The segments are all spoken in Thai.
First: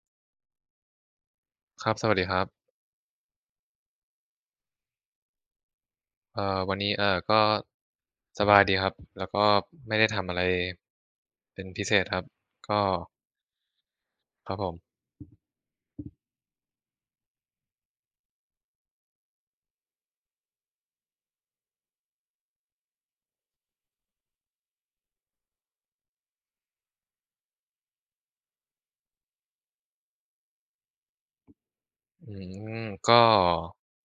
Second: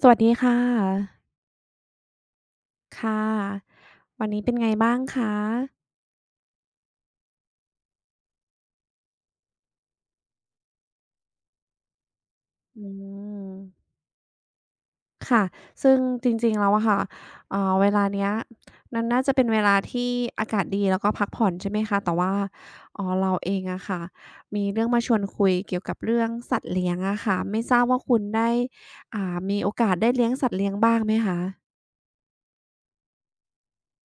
สวัสดีค่ะครับสวัสดีครับค่ะวันนี้เป็นไงบ้างคะเอ่อวันนี้ก็สบายดีครับแล้วก็ไม่ได้ทำอะไรเป็นพิเศษครับก็อืมครับผมค่ะซึ่งจริงๆแล้วอะค่ะเวลาเนี้ยมันน่าจะเป็นเวลาที่อากาศดีแล้วก็พักผ่อนใช่ไหมคะแต่ว่าอ๋อเราเองอะค่ะมีเรื่องมาชวนคุยเกี่ยวกับเรื่องสัตว์เลี้ยงอะค่ะไม่ทราบว่าคุณได้มีโอกาสได้เลี้ยงสัตว์เลี้ยงบ้างไหมคะอืมก็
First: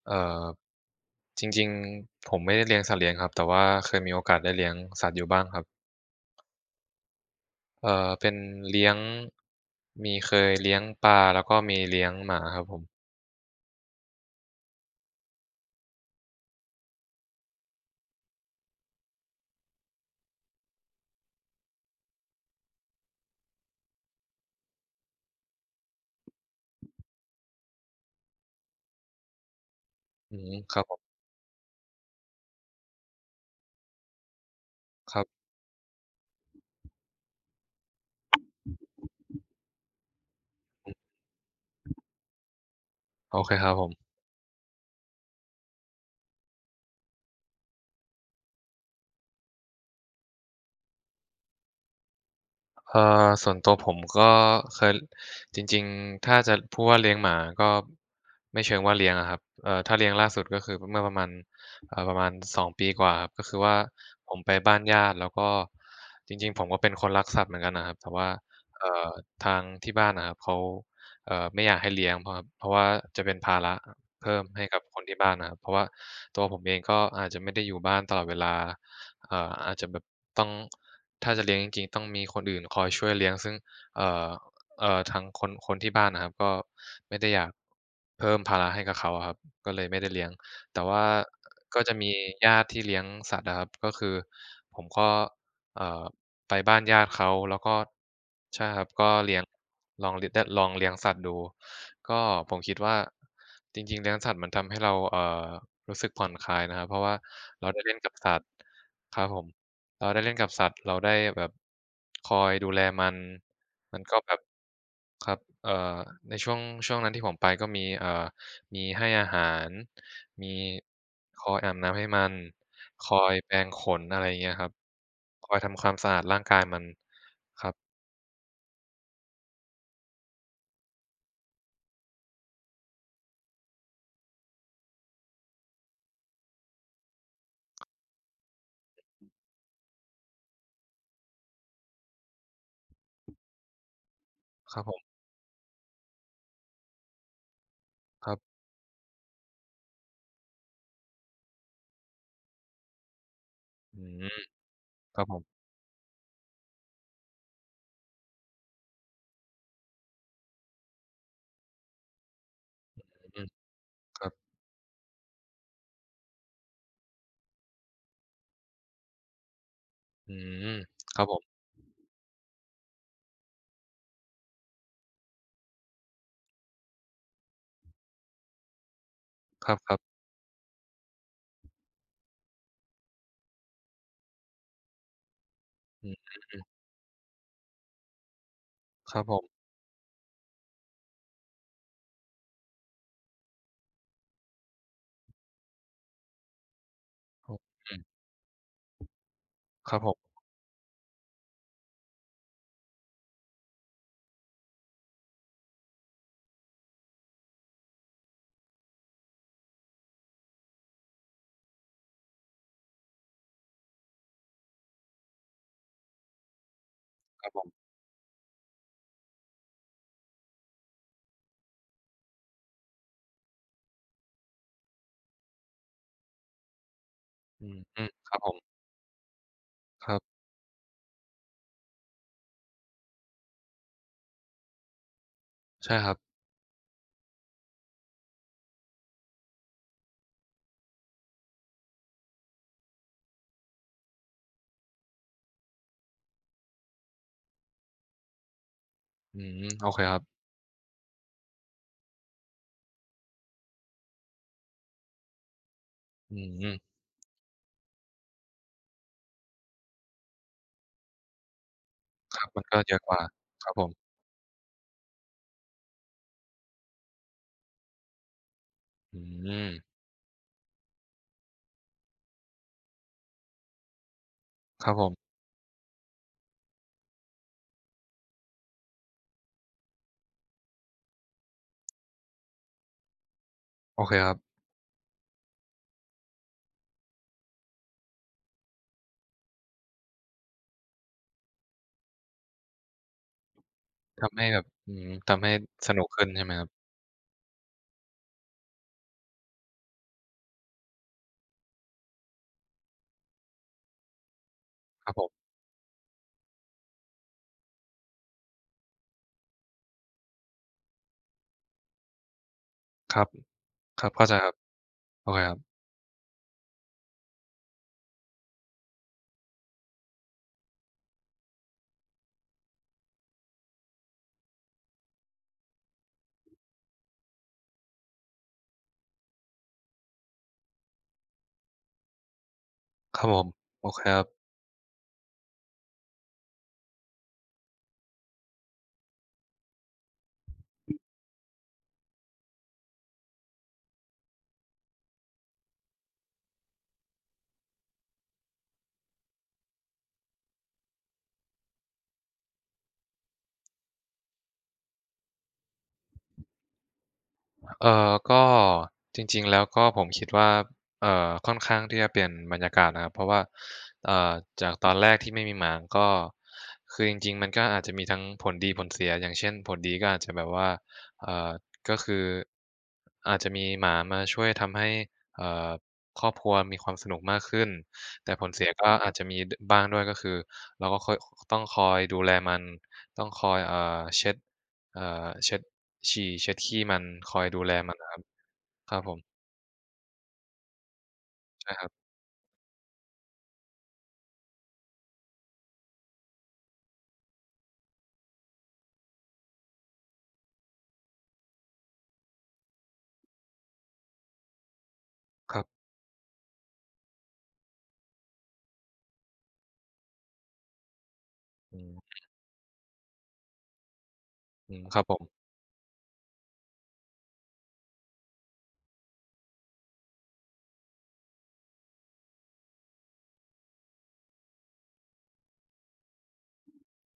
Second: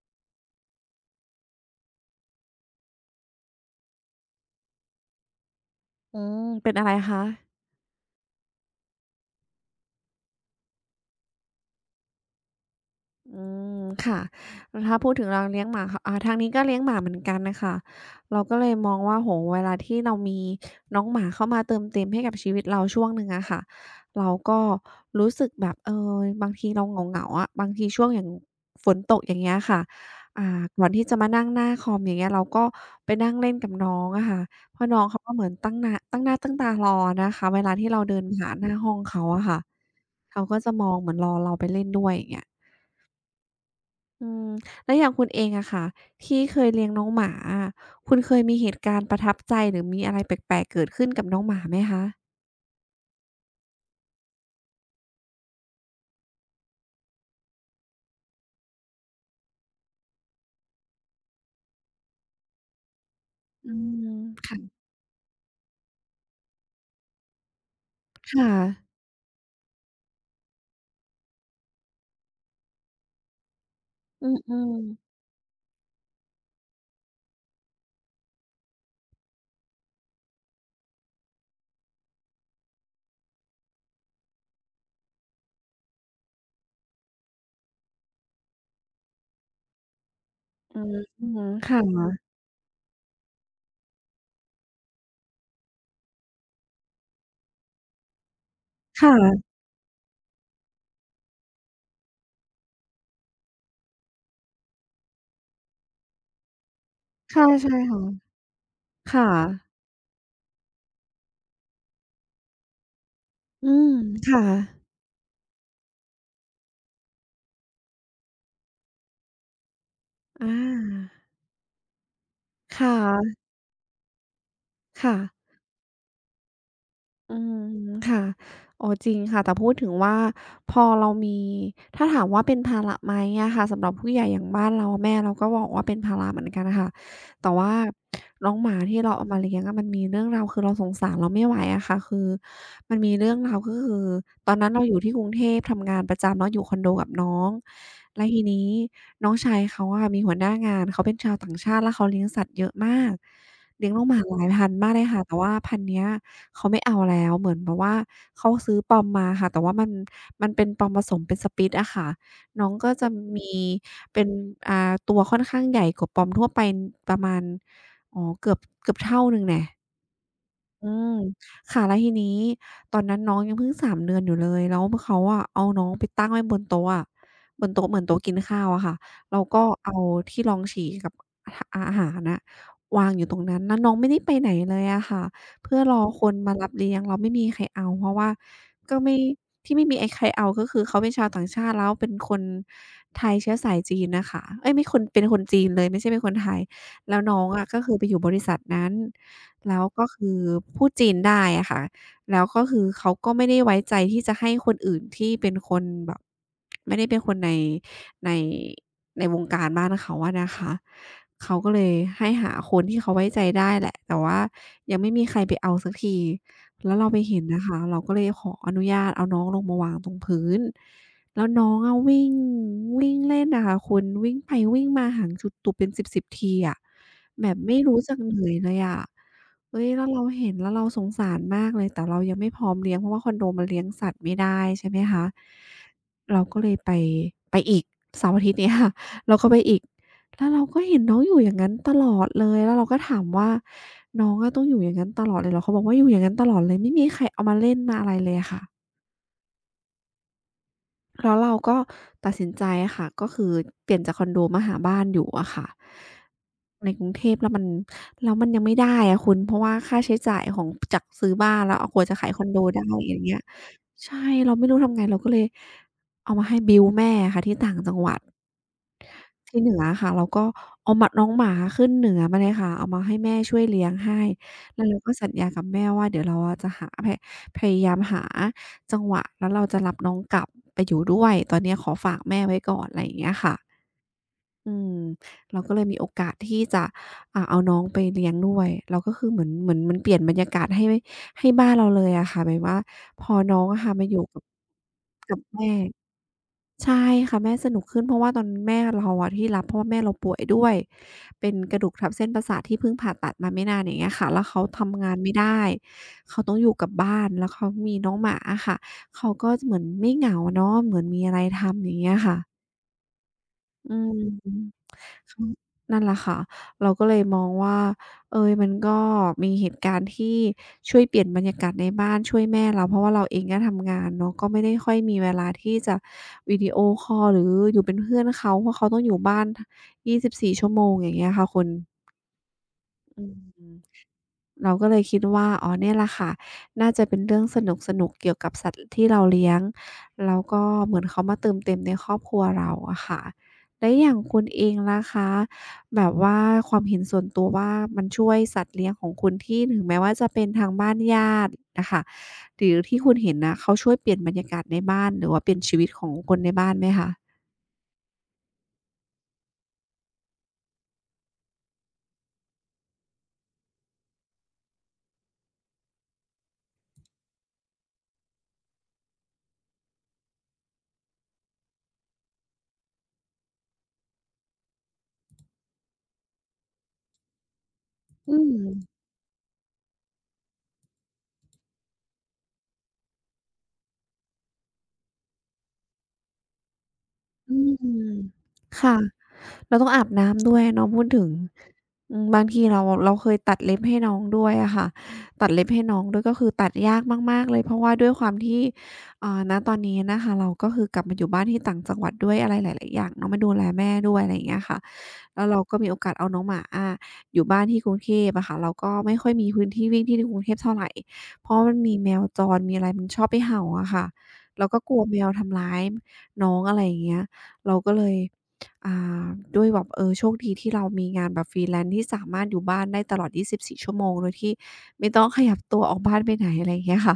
เอ่อจริงๆผมไม่ได้เลี้ยงสัตว์เลี้ยงครับแต่ว่าเคยมีโอกาสได้เลี้ยงสัตว์อยู่บ้างครับอืมเป็นอะไรคะ เป็นเลี้ยงมีเคยเลี้ยงปลาแล้วก็มีเลี้ยงหมาครับผมอืมค่ะถ้าพูดถึงเราเลี้ยงหมาค่ะอ่าทางนี้ก็เลี้ยงหมาเหมือนกันน่ะค่ะเราก็เลยมองว่าโอ้โฮเวลาที่เรามีน้องหมาเข้ามาเติมเต็มให้กับชีวิตเราช่วงหนึ่งอะค่ะเราก็รู้สึกแบบเออบางทีเราเหงาๆอะบางทีช่วงอย่างฝนตกอย่างเงี้ยค่ะอือ่ามครับก่อผนที่มจะมานั่งหน้าคอมอย่างเงี้ยเราก็ไปนั่งเล่นกับน้องอะค่ะเพราะน้องคเขารัก็เหบมือนตั้งตารอนะคะเวลาที่เราเดินผ่านหน้าห้องเขาอะค่ะเขาก็จะมองเหมือนรอเราไปเล่นด้วยอย่างเงี้ย โอเคครับผม อืมแล้วอย่างคุณเองอะค่ะที่เคยเลี้ยงน้องหมาอะคุณเคยมีเหตุการณ์ประทับใจหรือมีอะไรแปลกๆเกิดขึ้นกับน้องหมาไหมคะเอ่อส่วนตัวผมก็เคยจริงๆถ้าจะพูดว่าเลี้ยงหมาก็ไม่เชิงว่าเลี้ยงอะครับถ้าเลี้ยงล่าสุดก็คือเมื่อประมาณประมาณสองปีกว่าครับก็คืออืว่ามผมไปบ้าค่ะนญาติแล้วก็จริงๆผมก็เป็นคนรักสัตว์เหมือนกันนะครับแต่ว่าค่ะเอ่อทางที่บ้านอะครับเขาไม่อยากให้เลี้ยงเพราะว่าจะเป็นภาระเพิ่มอืให้มกับคนๆที่บ้านนะครับเพราะว่าตัวผมเองก็อาจจะไม่ได้อยู่บ้านตลอดเวลา อาจจะแบบต้องถ้าจะเลี้ยงจริงๆต้องมีคนอื่นคอยช่วยเลี้ยงซึ่งเอ่อทางคนที่บ้านนะครับก็ไม่ได้อยากเพิ่มภาระให้กับเขาอะครับก็เลยไม่ได้เลี้ยงอืแต่ว่ามก็จะค่ะมีญาติที่เลี้ยงสัตว์อะครับก็คือผมก็เอ่อไปบ้านญาติเขาแล้วก็ใช่ครับก็เลี้ยงค่ะลองลได้ลองเลี้ยงสัตว์ดู ก็ผมคิดว่าจริงๆเลี้ยงสัตว์มันทำให้เรารู้สึกผ่อนคลายนะครับเพราะว่าค่ะเราใช่ได้เล่นกับค่ะสัตว์ครับค่ะผมเราได้เล่นกับสัตว์เราได้แบบคอยดูแลมันอืมมันก็แบบค่ะครับในช่วงช่วงนั้นที่ผมไปก็มีมีให้อาหารอมีาคอยอาบน้ำให้มันคคอย่ะแปรงขนอะไรอย่างเงี้ยครับค่ะ คอยทำความสะอาดร่างกายมันอืคมรับค่ะอ๋อจริงค่ะแต่พูดถึงว่าพอเรามีถ้าถามว่าเป็นภาระไหมอะค่ะสำหรับผู้ใหญ่อย่างบ้านเราแม่เราก็บอกว่าเป็นภาระเหมือนกันค่ะแต่ว่าน้องหมาที่เราเอามาเลี้ยงอะมันมีเรื่องราวคือเราสงสารเราไม่ไหวอะค่ะคือมันมีเรื่องราวก็คือตอนนั้นครัเราบผอยู่ที่มกรุงเทพทำงานประจำเนาะอยู่คอนโดกับน้องแล้ควรับทีนี้น้องชายเขาอะมีหัวหน้างานเขาเป็นชาวต่างชาติแล้วเขาเลี้ยงสัตว์เยอะมากเลี้ยงอืน้องหมามหลายพันมากเลยครัค่ะบผแต่ว่ามพันธุ์เนี้ย เขาไม่เอาแล้วเหมือนแบบว่าเขาซื้อปลอมมาค่ะแต่ว่ามันเป็นปลอมผสมเป็นสปิตอะค่ะน้องก็จะอืมีมคเป็นรับ อ่าตัวค่อนข้างใหญ่กว่าปลอมทั่วไปประมาณอ๋อเกือบเท่าหนึ่งแน่ะ อืมอืมครับผมค่ะแล้วทีนี้ตอนนั้นน้องยังเพิ่งสามเดือนอยู่เลยแล้วเขาอะเอาน้องไปตั้งไว้บนโต๊ะอะบนโต๊ะเหมือนโต๊ะกินข้าวอะค่ะแล้วก็ครเอาับๆที่รองฉี่กับหอาหารน่ะวางอยู่ตรงนั้นแล้วน้องไม่ได้ไปไหนเลยอะค่ะเพื่อรออืคนมมารับเลี้ยงแล้วไม่มีใครเอาเพราะว่าก็คไม่รับผมที่ไม่มีไอ้ใครเอาก็คือเขาเป็นชาวต่างชาติแล้วเป็นคนไทยเชื้อสายจีนน่ะค่ะเอ๊ยไม่คนเป็นคนจีนเลยไม่ใช่เป็นคนไทย แล้วน้อคงรับอะก็คือือไปอยู่มบริษัทนั้นแล้วครับก็ผคืมอพูดจีนได้อะค่ะแล้วก็คือเขาก็ไม่ได้ไว้ใจที่จะให้คนอื่นที่เป็นคนแบบไม่ได้เป็นคนในในในวงการบ้านเขาอะนะคะเขาก็เลยให้หาคนที่เขาไว้ใจได้แหละแต่ว่ายังไม่มีใครไปเอาสักทีแล้วเราไปเห็คนรับผนะคะมเราก็เลยขออนุญาตเอาน้องลงมาวางตรงพื้น แล้วน้องอะวิ่งวิ่งเล่นอะค่ะคุณวิ่งไปวิ่งมาหางจุดตุบเป็น1สิบๆทีอะแบบอืมไม่รู้อืมจักครัเหบผนื่อยมเลยอะเฮ้ยแล้ควรัเราบเห็นแล้วเราสงสารมากเลยแต่เรายังไม่พร้อมเลี้ยงเพราะว่าคอนโดมันเลี้ยงสัตว์ไม่ได้ใช่ไหมคะใช่ครับเราก็เลยไปอีกเสาร์อาทิตย์เนี้ย เราก็ไปอีกแล้วเราก็เห็นน้องอยู่อย่างงั้นตลอดเลยแล้วเราก็ถามว่าน้องอะต้องอยู่อย่างงั้นตลอดเลยเหรอเขาบอกว่าอยู่อย่างงั้นตลอดเลยไม่มีใครเอามาเล่นมาอะไรเลยค่ะ อืมโอเคครับแล้วเราก็ตัดสินใจค่ะก็คือเปลี่ยนจากคอนโดมาหาบ้านอยู่อะค่ะอืมในกรุงเทพแล้วมันยังไม่ได้อะคุณเพราะว่าค่าใช้จ่ายของจากซื้อบ้านแล้วเอกว่าจะขายคคอรับนโดมันก็ได้เยอะกอย่าว่างเงี้ยครับผมใช่เราไม่รู้ทำไงเราก็เลยเอามาให้บิลแม่อะค่ะที่ต่างจังหวัด อืที่เหมนืออะค่ะเราก็เอาหมาน้องหมาขึ้นเหนือมาเลยค่ะเอามาให้แม่ช่วยเลี้ยงให้แล้ควรับเราผก็สัญมญากับแม่ว่าเดี๋ยวเราอะจะหาพพยายามหาจังหวะแล้วเราจะรับน้องกลับไปอยู่ด้วยตอนเนี้ยขอฝากแม่ไว้ก่อนไรอย่างเงี้ยค่ะโอเคครับอืมเราก็เลยมีโอกาสที่จะเอาน้องไปเลี้ยงด้วยแล้วก็คือเหมือนมันเปลี่ยนบรรยากาศให้ให้บ้านเราเลยอะค่ะแบบว่าพอน้องอะค่ะมาอยู่ทำกับให้แบบอืมกับทำให้แม่ สนุกขึ้นใช่ไหมครับใช่ค่ะแม่สนุกขึ้นเพราะว่าตอนแม่เราอะที่รับเพราะว่าแม่เราป่วยด้วยเป็นกระดูกทับเส้นประสาทที่เพิ่งผ่าตัดมาไม่นานอย่างเงี้ยค่ะแล้วเขาทำครังาบนผไม่มได้เขาต้องอยู่กับบ้านแล้วเขามีน้องหมาอะค่ะเขาก็เหมือนไม่เหงาเนาะเหมือนมีอะไรทำอย่างเงี้ยค่ะครับอืครัม บเข้าใจครับ โอเคค่ะครับนั่นแหละค่ะ เราก็เลยมองว่า เอยมันก็มีเหตุการณ์ที่ช่วยเปลี่ยนบรรยากาศในบ้านช่วยแม่เราเพราะว่าเราเองก็ทำงานเนาะก็ไม่ได้ค่อยมีเวลาที่จะวิดีโอคอลหรืออยู่เป็นเพื่อนเขาเพราะเขาต้องอยู่บ้านท24 ชั่วโมงอย่างเงี้ยค่ะคุณครัอืบผมม โอเคครับ เราก็เลยคิดว่าอ๋อเนี่ยแหละค่ะน่าจะเป็นเรื่องสนุกๆเกี่ยวกับสัตว์ที่เราเลี้ยงแล้วก็เหมือนเขามาเติมเต็มในครอบครัวเราอะค่ะแล้วอย่างคุณเองล่ะคะแบบว่าความเห็นส่วนตัวว่ามันช่วยสัตว์เลี้ยงของคุณที่ถึงแม้ว่าจะเป็นทางบ้านญาติน่ะค่ะหรือที่คุณเห็นน่ะเขาช่วยเปลี่ยนบรรยากาศในบ้านหรือว่าเปลี่ยนชีวิตของคนในบ้านไหมคะก็จริงๆแล้วก็ผมคิดว่าค่อนข้างที่จะเปลี่ยนบรรยากาศนะครับเพราะว่าเอ่อจากตอนแรกที่ไม่มีหมางก็คือจริงๆมันก็อาจจะมีทั้งผลดีผลเสียอย่างเช่นผลดีก็อาจจะแบบว่าเอ่อก็คืออาจจะมีหมามาช่วยทำให้เอ่อครอบครัวมีความสนุกมากขึ้นแต่อืผลมเสียก็อาจจะมีดบ้างด้วยก็คือเราก็ค่อยต้องคอยดูแลมันต้องคอยเช็ด เอ่อเช็ดฉี่เช็ดขี้มันคอยอืดูแลมันอะครับมคค่ะ รับผมเราต้องอาบน้ำด้วยเนาะพูดถึงใช่ครับอืมบางทีเราเคยตัดเล็บให้น้องด้วยอะค่ะตัดเล็บให้น้องด้วยก็คือตัดยากมากๆเลยเพราะว่าด้วยความที่ณตอนนี้นะคะเราก็คือกลับมาอยู่บ้านที่ต่างจังหวัดด้วยอะไรหลายๆอย่างเนาะมาดูแลแม่ด้วยอะไรอย่างเงี้ยค่ะแล้วคเรารัก็บมีโอกาสเอาน้องหมาอยู่บ้านที่กรุงเทพอะค่ะเราก็ไม่ค่อยมีพื้นที่วิ่งที่กรุงเทพเท่าไรเพราะมัอืนมีมแมวจรมีอะไรมันชอบไปเห่าอะค่ะเราอืก็มกคลัรัวบผแมมวทำร้ายน้องอะไรอย่างเงี้ยเราก็เลย อ่าด้วยแบบเออโชคดีที่เรามีงานแบบ Freelance ที่สามารถอยู่บ้านได้ตลอด24ชั่วโมงโดยที่ไม่ต้องขยับตัวออกบ้านไปไหนอะไรอย่างเงี้ยค่ะ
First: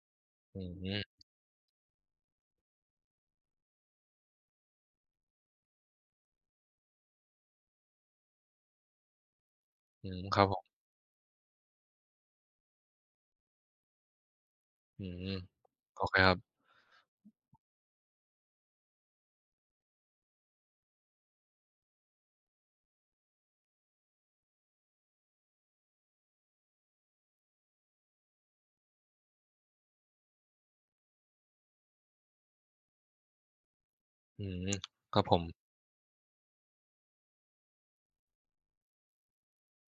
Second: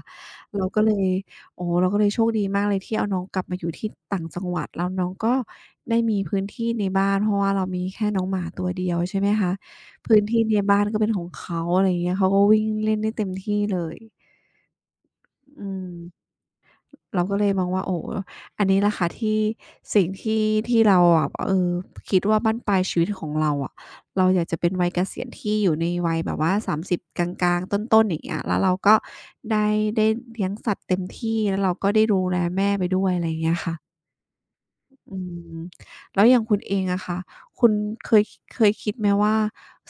อืเราก็เลยมโอ้โฮเราก็เลยโชคดีมากเลยที่เอาน้องกลับมาอยู่ที่ต่างจังหวัดแล้วน้องก็ได้มีพื้นที่ในบ้านเพราะว่าเรามีแค่น้องหมาตัวเดียวใช่ไหมคะอืมพื้นคที่รับผในมบ้านก็เป็นของเขาอะไรอย่างเงี้ยเขาก็วิ่งเล่นได้เต็มที่เลยอืมอืโอเคคม รับเราก็เลยมองว่าโอ้อันนี้แหละค่ะที่สิ่งที่ที่เราอะเออคิดว่าบั้นปลายชีวิตของเราอะเราอยากจะเป็นวัยเกษียณที่อยู่ในวัยแบบว่า30กลางๆต้นๆอย่างเงี้ยแล้วเราก็ได้ได้เลี้ยงสัตว์เต็มที่แล้วเราก็ได้ดูแลแม่ไปด้วยอะไรอย่างเงี้ยค่ะ อืมคอืรับผมมแล้วอย่างคุณเองอะค่ะคุณเคยเคยคิดไหมว่า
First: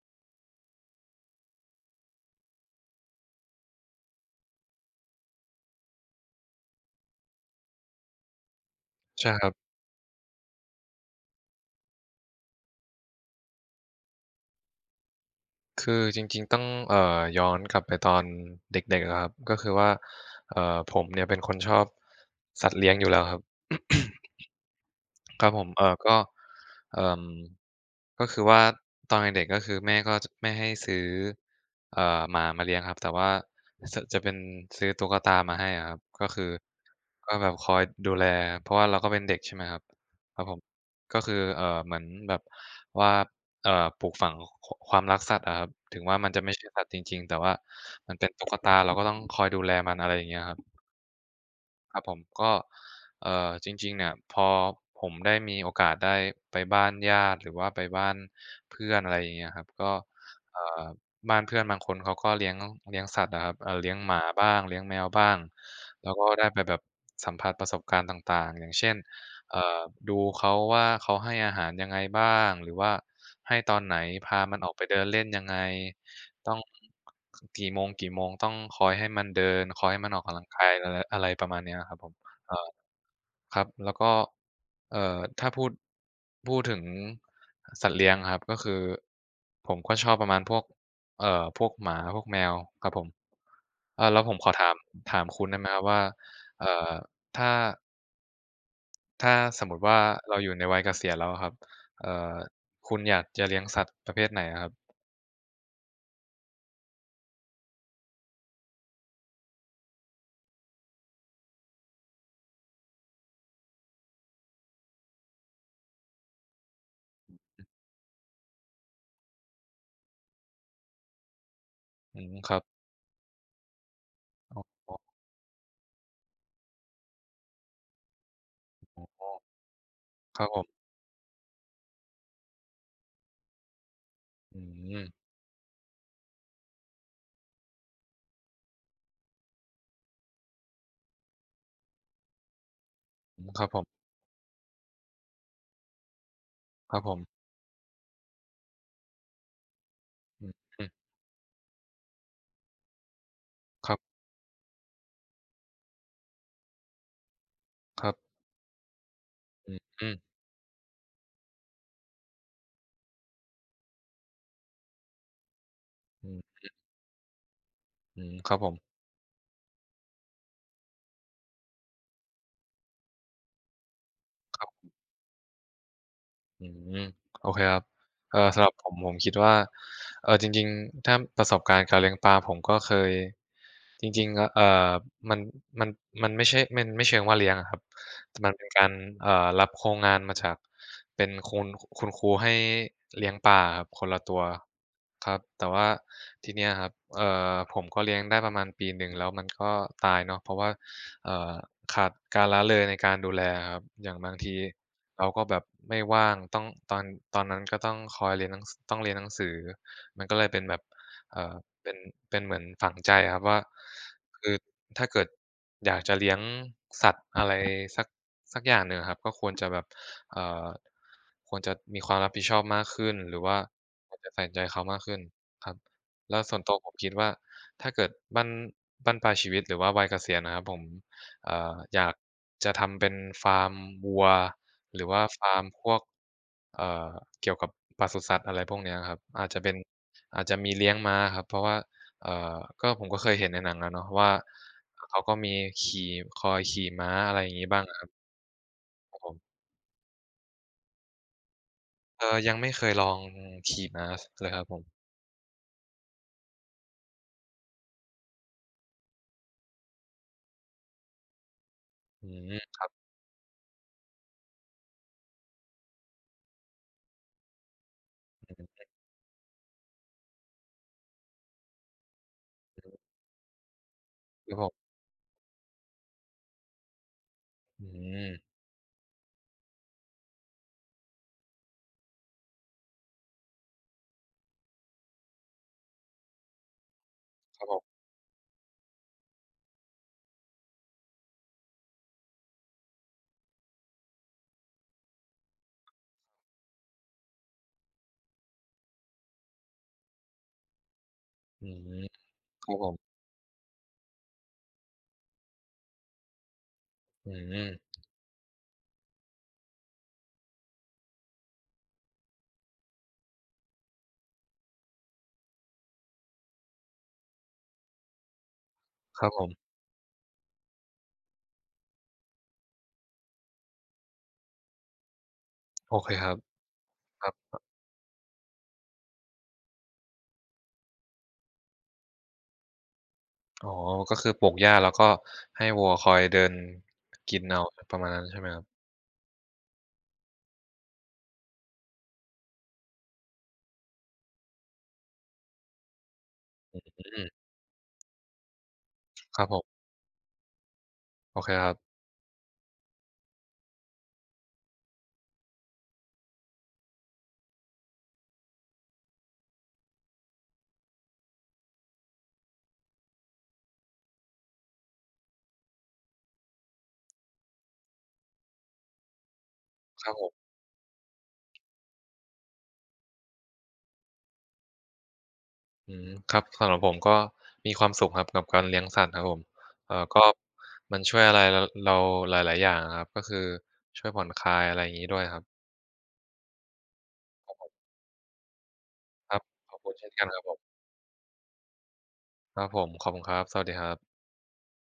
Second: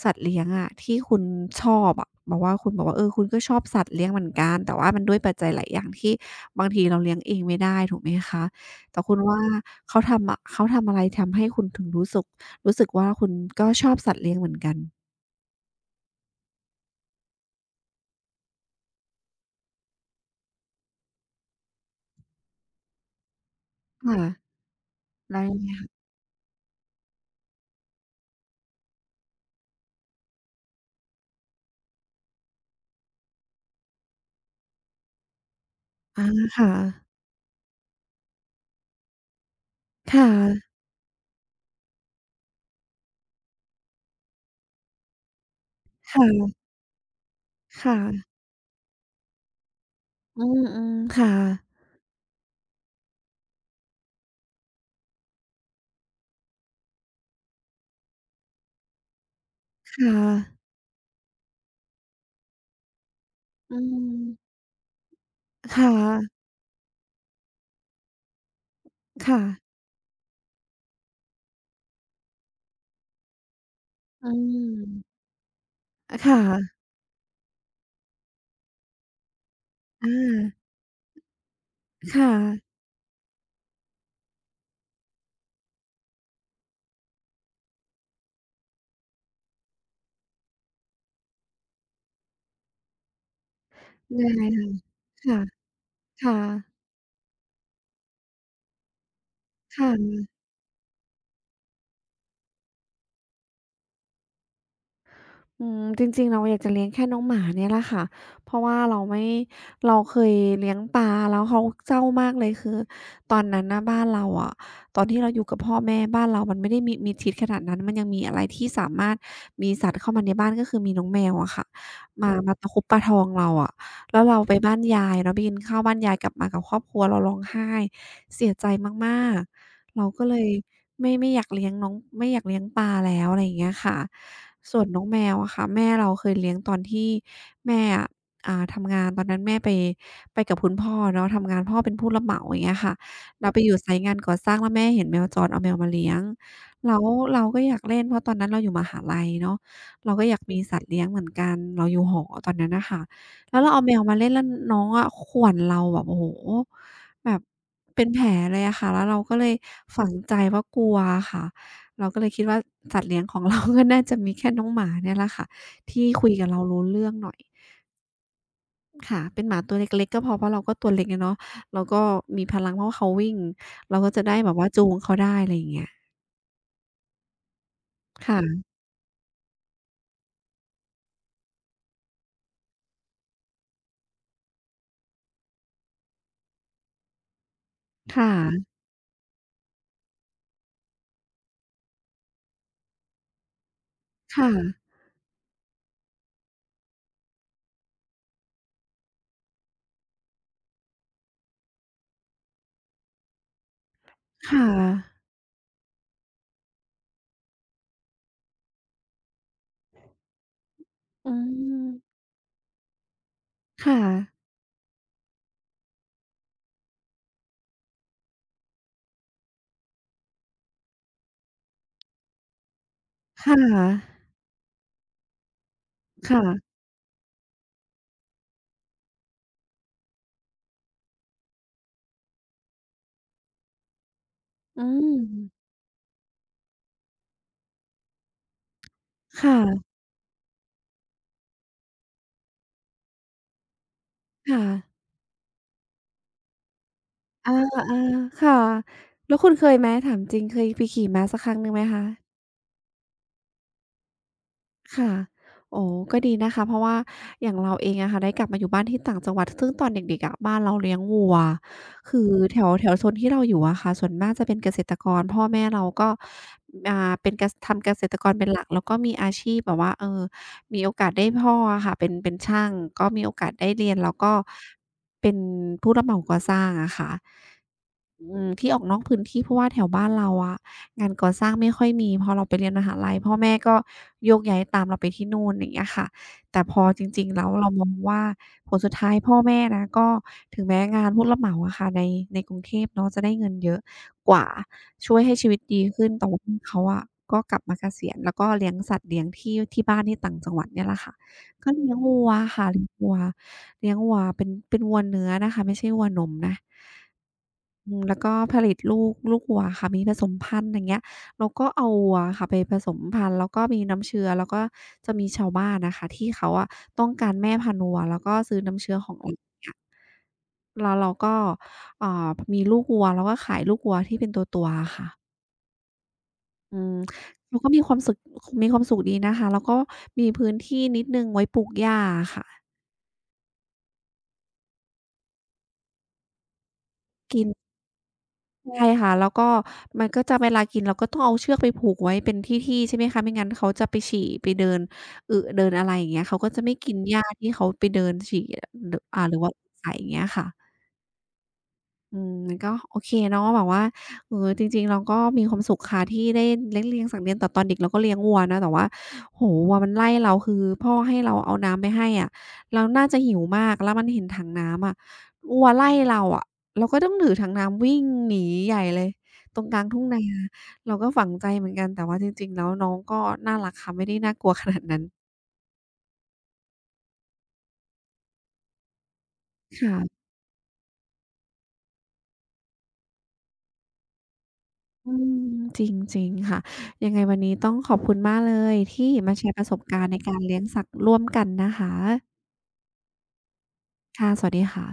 สัตว์เลี้ยงอะที่คุณชอบอะแบบว่าคุณบอกว่าเออคุณก็ชอบสัตว์เลี้ยงเหมือนกันแต่ว่ามันด้วยปัจจัยหลายอย่างที่บางทีเราเลี้ยงเองไม่ได้ถูกไหมคะแต่คุณใช่ว่าครับเขาทำอะเขาทำอะไรทำให้คุณถึงรู้สึกว่าคุณก็ชอบสัตว์เลี้ยงเหมือนกันคือจริงๆต้องย้อนกลับไปตอนเด็กๆอะครับก็คือว่าเอ่อผมเนี่ยเป็นคนชอบสัตว์เลี้ยงอยู่แล้วครับ ค่ะ แล้วครับยัผงมไงก็เอ่อก็คือว่าตอนเด็กๆก็คือแม่ก็จไม่ให้ซื้อเอ่อหมามาเลี้ยงครับแต่ว่าสจะเป็นซื้อตุ๊กตามาให้อะครับอาก็คือค่ะก็แบบคอยดูแลเพราะว่าเราก็เป็นเด็กใช่ไหมครับคครับผม่ะก็คือเหมือนแบบว่าเอ่อปลูกฝังคความรักสัตว์อะครับถึงว่ามันจะไม่ค่ะใช่สัตว์จริงๆแต่ว่ามันเป็นค่ะตุ๊กตาเราก็ต้องคอยดูแลมันอะไรอย่างเงี้อืยครับ มๆค่ะครับผมก็เอ่อจริงๆเนี่ยพอผมได้มีโอกาสได้ไปบ้านญาติหรือว่าไปบ้านเพื่อนอะไรอย่างเงี้ยครับก็ค่ะเอ่อบ้านเพื่อนบางคนเขาก็เลี้ยงเลี้ยงสัตว์อะครับอืเลี้ยงหมาบ้ามงเลี้ยงแมวบ้างค่ะแล้วก็ได้ไปแบบสัมผัสประสบการณ์ต่างๆอย่างเช่นค่ะ เอ่อดูเขาว่าเขาให้อาหารยังไงบ้างหรือว่าให้ตอนไหนอืพามันออกไปมเดินเล่นยังไง คต้อง่ะกี่โมงกี่โมงต้องคอยให้มันเดินคอยให้มัอานออกกำลังกายอะไรอะไรประมาณเนี้ยครับผมค่ะเอ่อครับแล้วก็เอ่อถ้าพูดถึงสัตว์เลี้ยงครับก็คือผมก็ชอบประมาณพวกพวกหมาพวกแมวครับผมแล้วได้ผมขอถามถามค่ะคุณได้ไหมครับว่าค่ะเอ่อถ้าถ้าสมมุติค่ะว่าค่ะ เราอยู่ในวัยเกษียณแล้วอะครับเอ่อคุณอยากจะเลี้ยงสัตว์ประเภทไหนอะครับอืมจริงๆเราอยากจะเลี้ยงแค่น้องหมาเนี่ยแหละค่ะเพราะว่าเราไม่เราเคยเลี้ยงปลาแล้วเขาเจ้ามากเลยคือตอนนั้นน่ะบ้านเราอะตอนที่เราอยู่กับพ่อแม่บ้านเรามันไม่ได้มีมิดชิดขนาดนั้นมันยังมีอะไรที่สามารถมีสัตว์เข้ามาในบ้านก็คือมีน้องแมวอะค่ะอืมามคมารับตะคุบตะทองเราอะแล้วเราไปอ๋บ้านยาอยเนาะไปกินข้าวบ้านยายกลับมากับครอบครัวเราร้องไห้เสียใจมากๆเราก็เลครับย ผม ไม่ไม่อยากเลี้ยงน้องไม่อยากเลี้ยงปลาแล้วอะไรอย่างเงี้ยค่ะอืส่วนมน้องแมวอะค่ะแม่เราเคยเลี้ยงตอนที่แม่อะทำงานตอนนั้นแม่ไปกับคุณพ่อเนาะทำงานพ่อเป็นผู้รับเหมาอย่างเงี้ยค่ะอืเรามไปครับอผยู่ไซมต์งานก่อสร้างแล้วแม่เห็นแมวจรเอาแมวมาเลี้ยงแล้ครับวผมเราก็อยากเล่นเพราะตอนนั้นเราอยู่มหาลัยเนาะเราก็อยากอืมมีสัตอืว์มเลี้ยงเหมือนกันเราอยู่หอตอนนั้นน่ะค่ะแล้วเราเอาคแมรัวมาบเล่นแล้วน้องอะข่วนเราแบบโอ้โฮ แบบคเป็นรับแผลเลยอะค่ะแล้วเราก็เลยอืมฝัอืงมใจว่ากลัวอะค่ะเราก็เลยคิดว่าสัตว์เลี้ยงของ เราก็น่าจะมีแค่น้องหมาเนี่ยแหละค่ะที่อืคุยกับเรามรู้เรื่องหน่อยอืมครับผมค่ะเป็นหมาตัวเล็กๆก็พอเพราะเราก็ตัวเล็กอะเนาะแล้วก็มีพลังเพราะว่าเขาวิ่งเราก็จะได้แบบคว่าจูรับงเขาได้อะไรอย่างเงี้ยอืมโอเคครับค่ะสำหรับผมคิดว่าจริงๆถ้าประสบการณ์การเลี้ยงปลาผมก็เคย จริงๆอะมันมันมันไม่ใช่มันไม่เชิงว่าเลี้ยงอะครับคแต่มันเป็น่ะการรับโครงงานมาจากเป็นคุณครูให้เลี้ยงปลาอะครับคนละตัวค่ะครับแต่ว่าทีเนี้ยครับผมก็เลี้ยงได้ประมาณปีหนึ่งแล้วมันก็ตายเนาะเพราะว่าเอ่อขาดการละเลยในการดูแลอะครับอย่างบางทีค่ะเราก็แบบไม่ว่างต้องตอนตอนนั้นก็ต้องคอยเรียนหนังสต้องเรียนหนังสือมันก็เลยเป็นแบบอืเอ่อ มเป็นเป็นเหมือนฝังใจครับว่าค่ะคือถ้าเกิดอยากจะเลี้ยงสัตว์อะไรสักสักอย่างหนึ่งอะครับก็ควรจะแบบเอ่อควรจะมีความรับผิดชอบมากขึ้นหรือค่ว่าะควรจะใส่ใจเขามากขึ้นครับแล้วส่วนตัวค่ะผมคิดว่าถ้าเกิดบั้นบั้นปลายชีวิตหรือว่าวัยเกษียณนะครับผมอยากจะทำเป็นฟาร์มวัวอืหรือมว่าฟาร์มพวกเอ่อเกี่ยวกับปศุสัตว์อะไรพวกเนี้ยครับค่ะอาจจะมีเลี้ยงม้าครับเพราะว่าเอ่อก็ผมก็เคยเห็นในหนังอะเนาะว่าค่ะ เขาก็มีขี่คอยขี่ม้าอะไรออาย่างงี้บ้างอะครับๆค่ะครับผแล้วมคุณเคยไหมถามจริงเคยไปขี่ม้าสักครั้งหนึ่งไหมคะยังไม่เคยลองขี่ม้าสเลยครับผมค่ะโอ้ก็ดีนะคะเพราะว่าอย่างเราเองอะค่ะได้กลับมาอยู่บ้านที่ต่างจังหวัดซึ่งตอนเด็กๆอะบ้านเราเลี้ยงวัวคือือแถวมแถวโซนที่เราอยู่อะค่ะส่วนมากจะเป็นเกษตรกรพ่อแม่เราก็อ่าเป็นเกษทำเกษตรกรเป็นหลักแล้วก็มีอาชีพแบบว่าเออมีโอกาสได้พ่ออะค่ะเป็นช่างก็มีโอกาสได้เรียนแล้วก็ครับผมเป็นผู้รับเหมาก่อสร้างอะค่ะ อืมอืมที่ออกนอกพื้นที่เพราะว่าแถวบ้านเราอะงานก่อสร้างไม่ค่อยมีพอเราไปเรียนมหาลัยพ่อแม่ก็โยกย้ายตามเราไปที่นู่นอย่างเงี้ยค่ะแต่พอจริงๆแล้วครับเราผมองมว่าผลสุดท้ายพ่อแม่นะก็ถึงแม้งานผู้รับเหมาอะค่ะในกรุงเทพเนาะจะได้เงินเยอะกว่าช่วยให้ชีวิตดีขึ้นแต่ว่าเขาอะก็กลับมาเกษียณแล้วก็เลี้ยงสัตว์เลี้ยงที่ที่บ้านที่ต่างจังหวัดเนี่ยแหละค่ะอืก็เลี้ยงมวัวอะค่ะครับเลี้ผยงมวัว เลี้ยงวัวเป็นวัวเนื้อนะคะไม่ใช่วัวนมนะอือืมมแล้วก็ผลิตลูกวัวค่ะมีผสมพันธุ์อย่างเงี้ยเราก็เอาวัวค่ะไปผสมพันธุ์แล้วก็มีน้ำเชื้อแล้วก็จะมีชาวบ้านนะคะที่เขาอะต้องการแม่พันธุ์วัวแล้วก็ซื้อน้ำเชื้อของครับผมแล้วเราก็อ่ามีลูกวัวแล้วก็ขายลูกวัวที่เป็นตัวๆอะค่ะโอเคครับอืมครับเราก็มีความสุขดีนะคะแล้วก็มีพื้นที่นิดหนึ่งไว้ปลูกหญ้าอะค่ะ อ๋อก็คือปลูกหญ้าแล้วก็ให้วัวคอยเดินกินเอาประมาณนั้นใช่ไหมครับใช่ค่ะแล้วก็มันก็จะเวลากินเราก็ต้องเอาเชือกไปผูกไว้เป็นที่ๆใช่ไหมคะไม่งั้นเขาจะไปฉี่ไปเดินอึเดินอะไรอย่างเงี้ยเขาก็จะไม่กินหญ้าอืมที่เขาไปเดินฉี่ดอ่าหรืคอรับว่าผมใส่อย่างเงี้ยค่ะ โอเคครับอืมมันก็โอเคเนาะแบบว่าเออจริงๆเราก็มีความสุขค่ะที่ได้เลี้ยงแต่ตอนเด็กเราก็เลี้ยงวัวนะแต่ว่าโอ้โฮวัวมันไล่เราคือพ่อให้เราเอาน้ำไปให้อะเราน่าจะหิวมากแล้วมันเห็นถังน้ำอะวัวไล่เราอะเราก็ต้องถือถังน้ำวิ่งหนีใหญ่เลยตรงกลางทุ่คงรับนาผม เราก็ฝังใจเหมือนกันแต่ว่าจริงๆแล้วน้องก็น่ารักค่ะไม่ได้น่ากลัวขนาดนั้นอืมครับสำหรับผมก็มีความสุขครับกับการเลี้ยงสัตว์ครับผมค่ะ ก็มันช่วยอะไรรเราหลาย ๆ อย่างอะครับก็คือช่วยผ่อนคลายอะไรอย่างงี้อืด้วยมครับจริงจริงค่ะยังไงวันนี้ต้องขอบคุณมากเลยที่คมารับแชร์ประขสอบบคุณการเช่นณ์ในกันกาครรับผเลี้มยงสัตว์ร่วมกันนะคะครับผมขอบคุณครับสวัสดีครับค่ะสวัสดีค่ะ